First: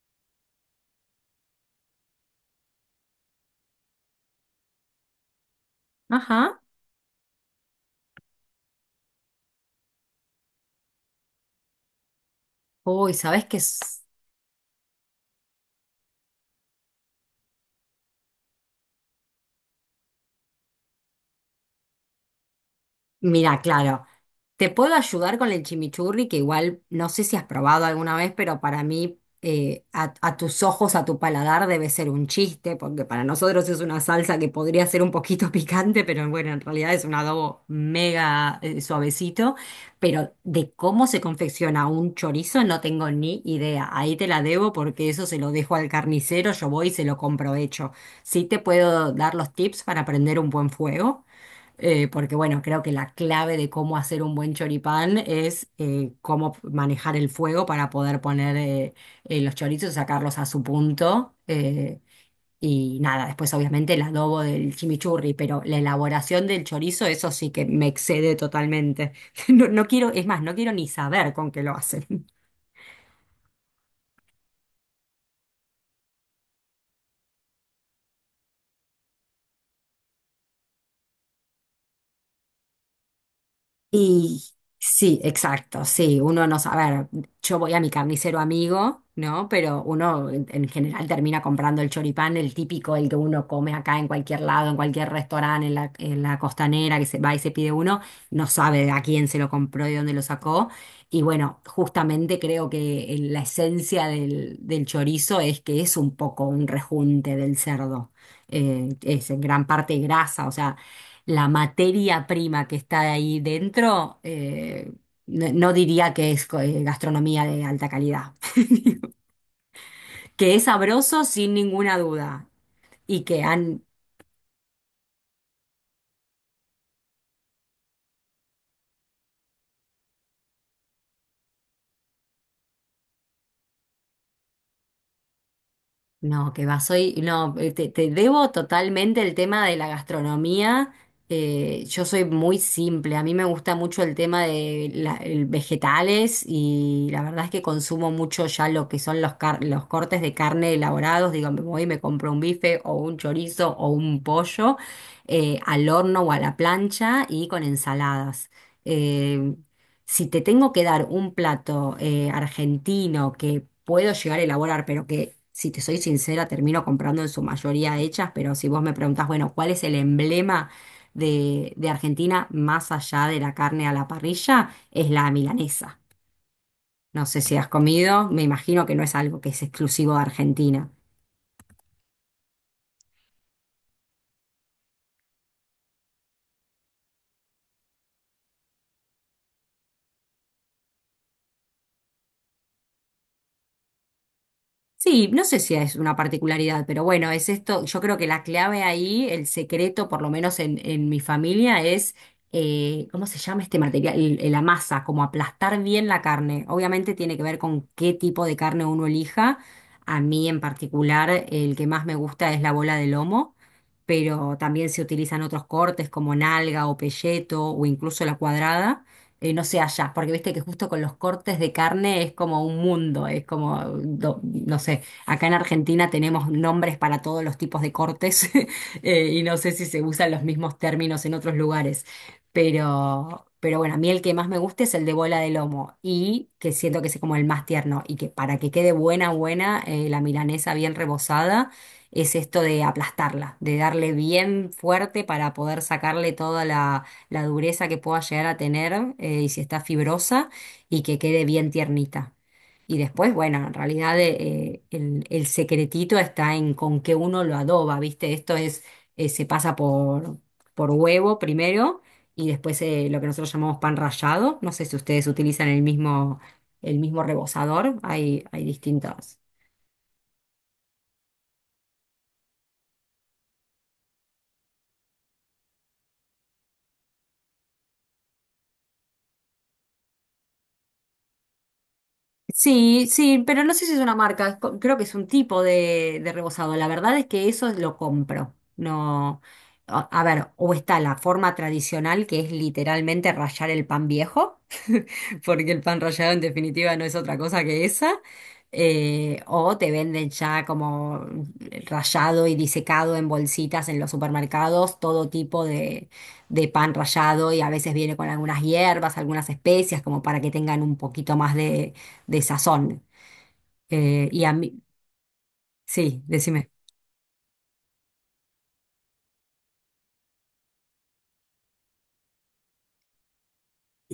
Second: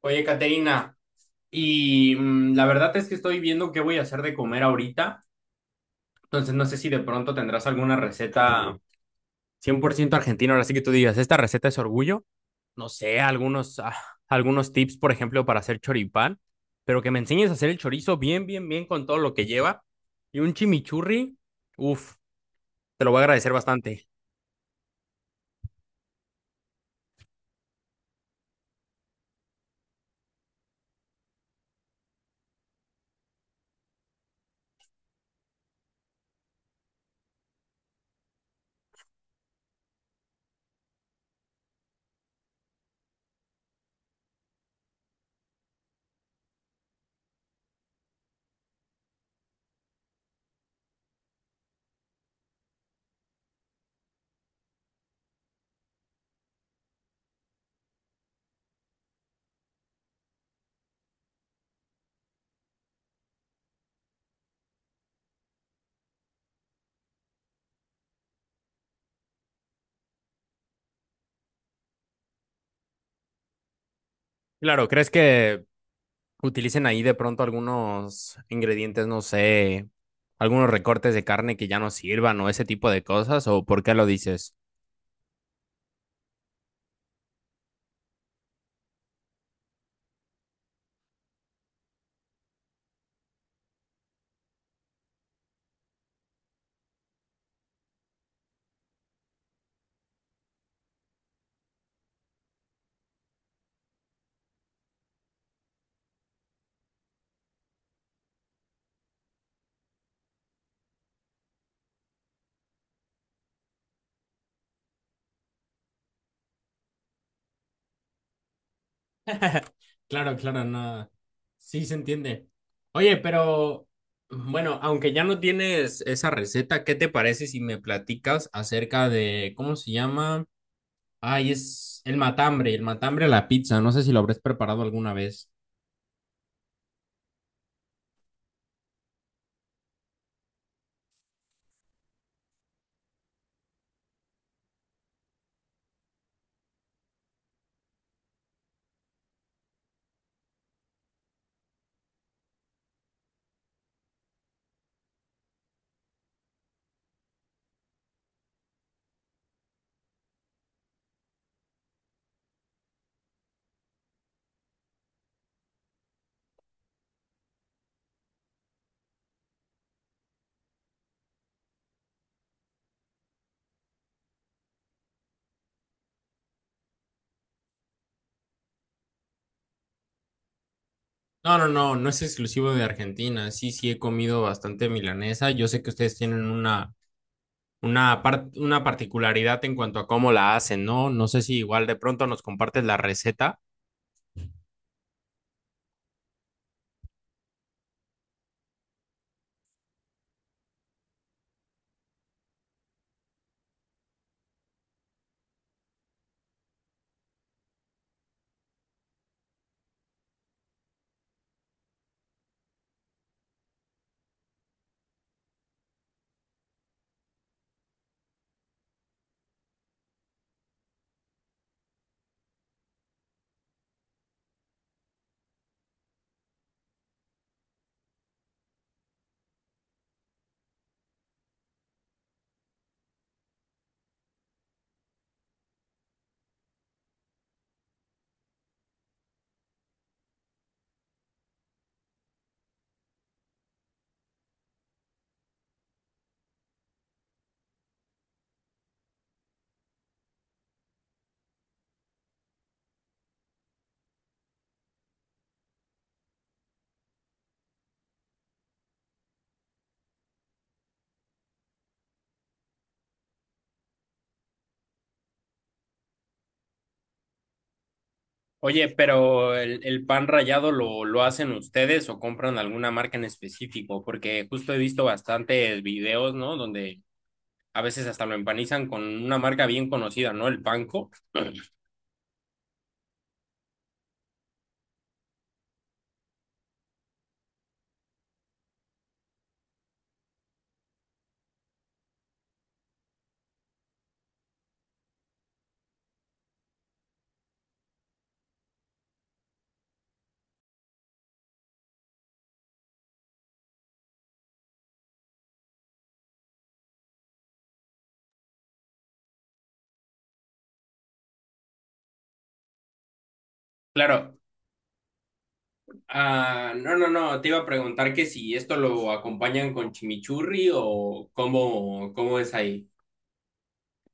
Oye, Caterina, y la verdad es que estoy viendo qué voy a hacer de comer ahorita, entonces Ajá. no sé si de pronto tendrás alguna receta 100% argentina, ahora sí que tú digas, esta receta es orgullo, no Uy, sé, ¿sabes qué? algunos, Es? algunos tips, por ejemplo, para hacer choripán, pero que me enseñes a hacer el chorizo bien, bien, bien con todo lo que lleva, y un chimichurri, uff, te lo voy a agradecer Mira, claro, bastante. te puedo ayudar con el chimichurri, que igual no sé si has probado alguna vez, pero para mí, a tus ojos, a tu paladar, debe ser un chiste, porque para nosotros es una salsa que podría ser un poquito picante, pero bueno, en realidad es un adobo mega, suavecito. Pero de cómo se confecciona un chorizo no tengo ni idea. Ahí te la debo porque eso se lo dejo al carnicero, yo voy y se lo compro hecho. Sí te puedo dar los tips para prender un buen fuego. Porque bueno, creo que la clave de cómo hacer un buen choripán es cómo manejar el fuego para poder poner los chorizos, sacarlos a su punto. Y nada, después obviamente el adobo del chimichurri, pero la elaboración del chorizo, eso sí que me excede totalmente. No, no quiero, es más, no quiero ni saber con qué lo hacen. Claro, ¿crees que utilicen ahí de pronto algunos ingredientes, no sé, algunos recortes de carne que ya no sirvan o ese tipo de cosas, o por qué lo Y dices? sí, exacto, sí, uno no sabe, a ver, yo voy a mi carnicero amigo, ¿no? Pero uno en general termina comprando el choripán, el típico, el que uno come acá en cualquier lado, en cualquier restaurante, en la costanera, que se va y se pide uno, no sabe a quién se lo compró y dónde lo sacó. Y bueno, justamente creo que la esencia del chorizo es que es un poco un rejunte del cerdo. Es en gran parte grasa, o sea la materia prima que está ahí dentro, no, no diría que es gastronomía de alta calidad. Claro, Que claro, es no. sabroso sin Sí se ninguna entiende. duda Oye, y que han pero bueno, aunque ya no tienes esa receta, ¿qué te parece si me platicas acerca de cómo se llama? Ay, es el matambre a la pizza. No sé si lo habrás preparado alguna vez. No, que va, soy, no, te debo totalmente el tema de la gastronomía. Yo soy muy simple, a mí me gusta mucho el tema de el vegetales y la verdad es que consumo mucho ya lo que son los cortes de carne elaborados. Digo, me voy y me compro un bife o un chorizo o un pollo al horno o a la plancha y con ensaladas. eh, si te tengo que dar un plato argentino que puedo llegar a elaborar, pero que, si te soy sincera, termino comprando en su mayoría hechas, pero si vos me preguntás, bueno, ¿cuál es el emblema de Argentina más allá de la carne a la parrilla? Es la milanesa. No sé si has comido, me imagino que no es algo que es exclusivo de Argentina. No, no, no, no es exclusivo de Argentina. Sí, sí he comido bastante milanesa. Yo sé que ustedes tienen una particularidad en cuanto a cómo la hacen, ¿no? No sé si igual de pronto nos compartes la receta. Sí, no sé si es una particularidad, pero bueno, es esto, yo creo que la clave ahí, el secreto, por lo menos en mi familia, es, ¿cómo se llama este material? La masa, como aplastar bien la carne. Obviamente tiene que ver con qué tipo de carne uno elija. A mí en particular, el que más me gusta es la bola de lomo, pero también se utilizan otros cortes como nalga o pelleto o incluso la cuadrada no sé allá, porque viste que justo con los cortes de carne es como un mundo, es como, no sé, acá en Argentina tenemos nombres para todos los tipos de cortes y no sé si se usan los mismos términos en otros lugares, pero bueno, a mí el que más me gusta es el de bola de lomo y que siento que es como el más tierno y que para que quede buena, buena, la milanesa bien rebozada. Es esto de aplastarla, de darle bien fuerte para poder sacarle toda la dureza que pueda llegar a tener y si está fibrosa y que quede bien tiernita. Y después, bueno, en realidad el secretito está en con qué uno lo adoba, ¿viste? Esto es, se pasa por huevo primero y después lo que nosotros llamamos pan rallado. No sé si ustedes utilizan el mismo rebozador, hay Oye, distintas. pero el pan rallado lo hacen ustedes o compran alguna marca en específico, porque justo he visto bastantes videos, ¿no? Donde a veces hasta lo empanizan con una marca bien conocida, ¿no? El panko. Sí, sí, pero no sé si es una marca, es creo que es un tipo de rebozado. La verdad es que eso lo compro. No, a ver, o está la forma tradicional que es literalmente rallar el pan viejo, porque el pan rallado en definitiva no es otra cosa que esa. O te venden ya como rallado y disecado en bolsitas en los supermercados, todo tipo de pan rallado y a veces viene con algunas hierbas, algunas especias, como para que tengan un poquito más de sazón. Claro. Y a mí, sí, decime. Ah, no, no, no, te iba a preguntar que si esto lo acompañan con chimichurri o cómo, cómo es ahí.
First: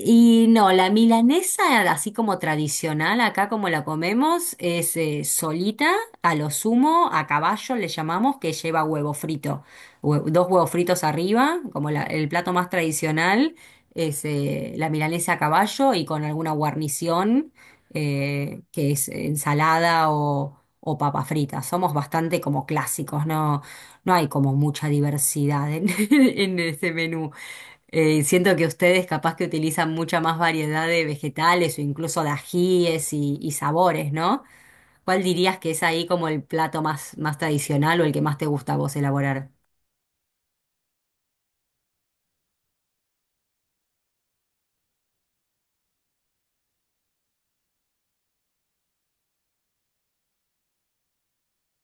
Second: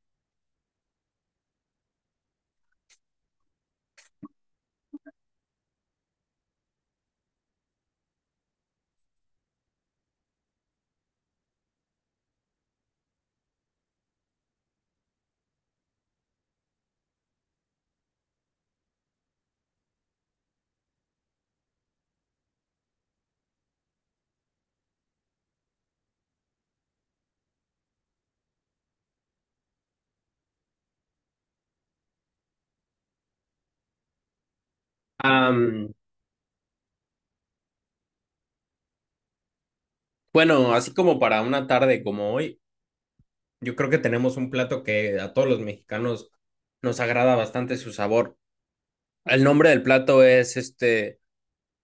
Y no, la milanesa, así como tradicional, acá como la comemos, es solita, a lo sumo, a caballo le llamamos, que lleva huevo frito, dos huevos fritos arriba, como el plato más tradicional, es la milanesa a caballo y con alguna guarnición, que es ensalada o papa frita. Somos bastante como clásicos, no, no hay como mucha diversidad en en ese menú. Siento que ustedes capaz que utilizan mucha más variedad de vegetales o incluso de ajíes y sabores, ¿no? ¿Cuál dirías que es Am, ahí como el plato más, tradicional o el que más te gusta a vos elaborar? bueno, así como para una tarde como hoy, yo creo que tenemos un plato que a todos los mexicanos nos agrada bastante su sabor. El nombre del plato es este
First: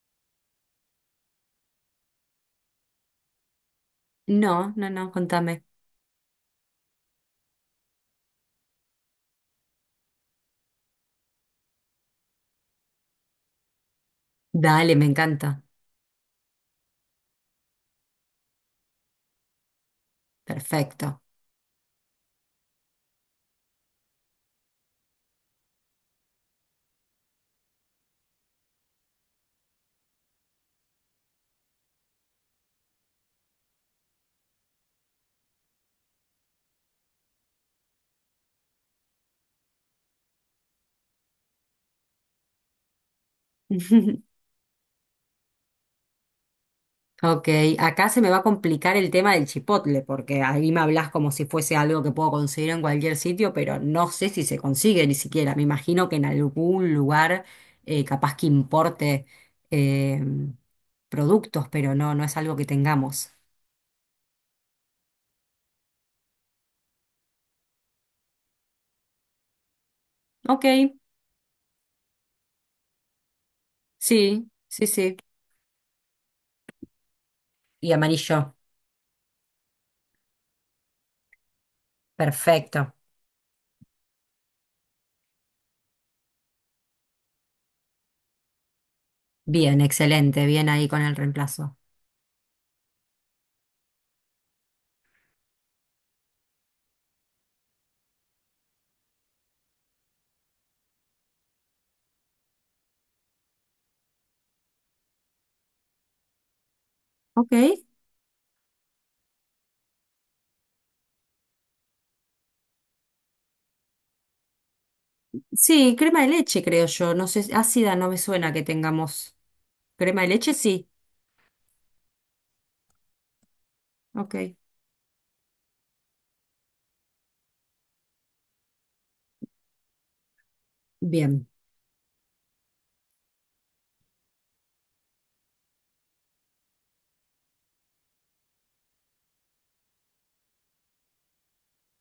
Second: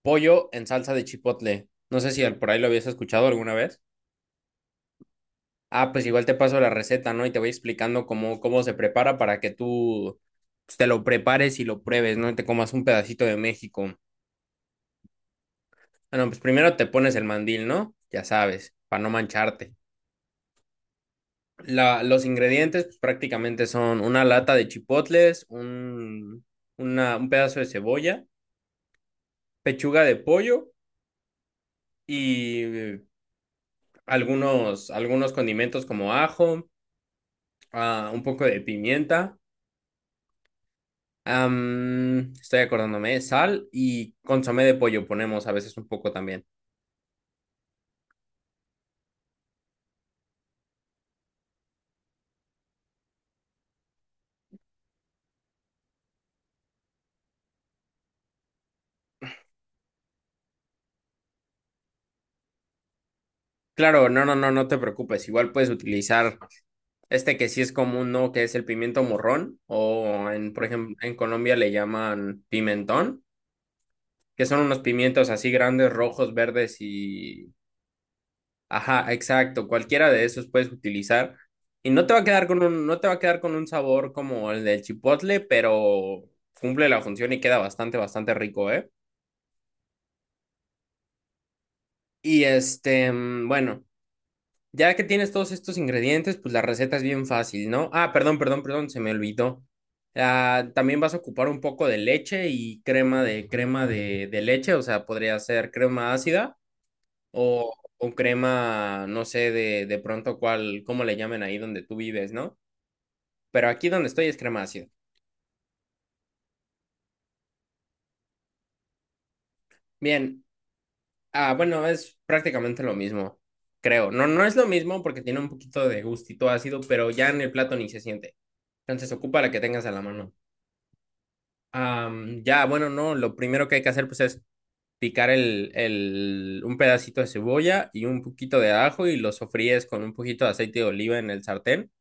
pollo en salsa de chipotle. No sé si al- por ahí lo habías escuchado alguna vez. No, no, no, contame. Ah, pues igual te paso la receta, ¿no? Y te voy explicando cómo, cómo se prepara para que tú pues, te lo prepares y lo pruebes, ¿no? Y te comas un pedacito de México. Dale, me encanta. Bueno, pues primero te pones el mandil, ¿no? Ya sabes, para no mancharte. Perfecto. La, los ingredientes pues, prácticamente son una lata de chipotles, un pedazo de cebolla, pechuga de pollo y algunos, algunos condimentos como ajo, ah, un poco de pimienta. Estoy acordándome, sal y consomé de pollo ponemos a veces un poco también. Ok, acá se me va a complicar el tema del chipotle, porque ahí me hablas como si fuese algo que puedo conseguir en cualquier sitio, pero no sé si se consigue ni siquiera. Me imagino que en algún lugar capaz que importe eh, productos, pero no, no es algo que tengamos. Claro, no, no, no, no te preocupes. Igual puedes utilizar este que sí es común, ¿no? Que es el pimiento morrón o en, por Ok, ejemplo, en Colombia le llaman pimentón, que sí, son unos sí, sí. pimientos así grandes, rojos, verdes y... Y amarillo, Ajá, exacto, cualquiera de esos puedes utilizar y no te va a quedar con un, perfecto. no te va a quedar con un sabor como el del chipotle, pero cumple la función y queda bastante, bastante rico, ¿eh? Bien, excelente, bien ahí con el reemplazo. Y este, bueno, ya que tienes todos estos ingredientes, pues la receta es bien fácil, ¿no? Ah, perdón, perdón, perdón, se me olvidó. Ah, también vas a ocupar un poco de leche y crema de leche, o sea, podría ser crema ácida. Ok, O crema, no sé de pronto cuál, cómo le llamen ahí donde tú vives, ¿no? Pero aquí donde estoy es crema ácida. sí, crema de leche creo yo, no sé, ácida no me suena que tengamos. Crema de Bien, leche sí. ah, bueno, es prácticamente lo mismo, creo. No, no es Ok. lo mismo porque tiene un poquito de gustito ácido, pero ya en el plato ni se siente. Entonces ocupa la que tengas a la mano. Bien, Ya, bueno, no, lo primero que hay que hacer pues es picar un pedacito de cebolla y un poquito de ajo y lo sofríes con un poquito de aceite de oliva en el sartén.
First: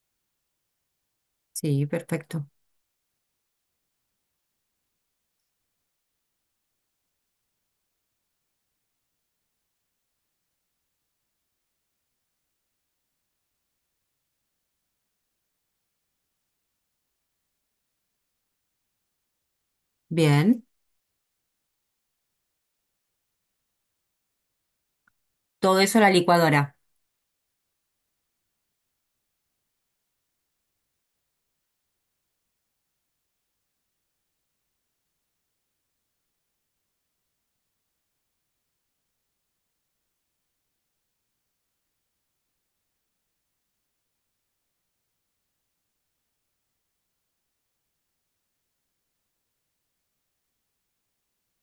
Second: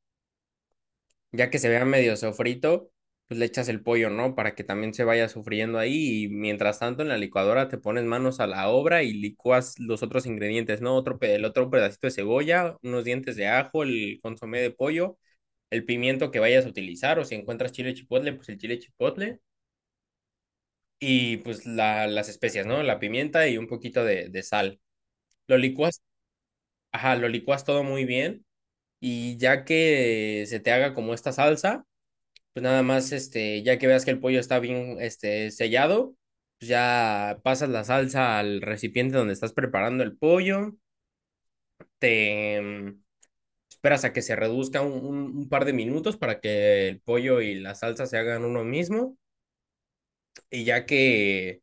Ya que se vea sí, medio perfecto. sofrito, pues le echas el pollo, ¿no? Para que también se vaya sufriendo ahí y mientras tanto en la licuadora te pones manos a la obra y licúas los otros ingredientes, ¿no? El otro pedacito de cebolla, unos dientes de ajo, el consomé de pollo, el pimiento que vayas a utilizar o si encuentras chile chipotle, pues el chile chipotle Bien, y pues la- las especias, ¿no? La pimienta y un poquito de sal. Lo todo eso a licuas, la licuadora. ajá, lo licuas todo muy bien y ya que se te haga como esta salsa pues nada más, este, ya que veas que el pollo está bien, este, sellado, pues ya pasas la salsa al recipiente donde estás preparando el pollo, te esperas a que se reduzca un par de minutos para que el pollo y la salsa se hagan uno mismo, y ya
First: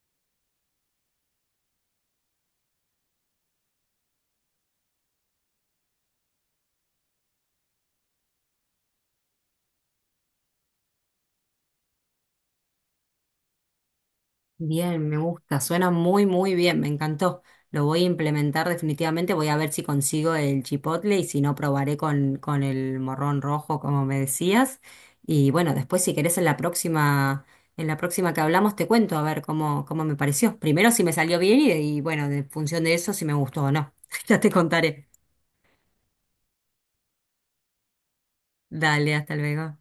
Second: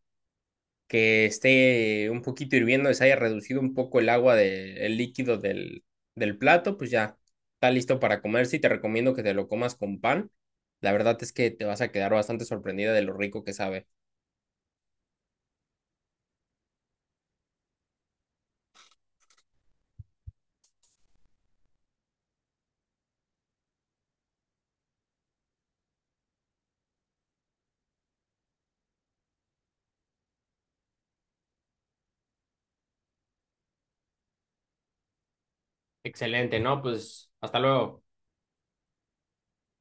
que esté un poquito hirviendo, se haya reducido un poco el agua de- el líquido del plato, pues ya está listo para comerse y te recomiendo que te lo comas con pan. La verdad es que te vas a quedar bastante sorprendida de lo rico que sabe. Bien, me gusta, suena muy, muy bien, me encantó. Lo voy a implementar definitivamente, voy a ver si consigo el chipotle y si no, probaré con el morrón rojo, como me decías. Y bueno, después si querés en la próxima, que hablamos te cuento a ver cómo me pareció. Primero si me salió bien y bueno, en función de eso si me gustó o no. Ya te contaré. Excelente, ¿no? Pues hasta luego. Dale, hasta luego.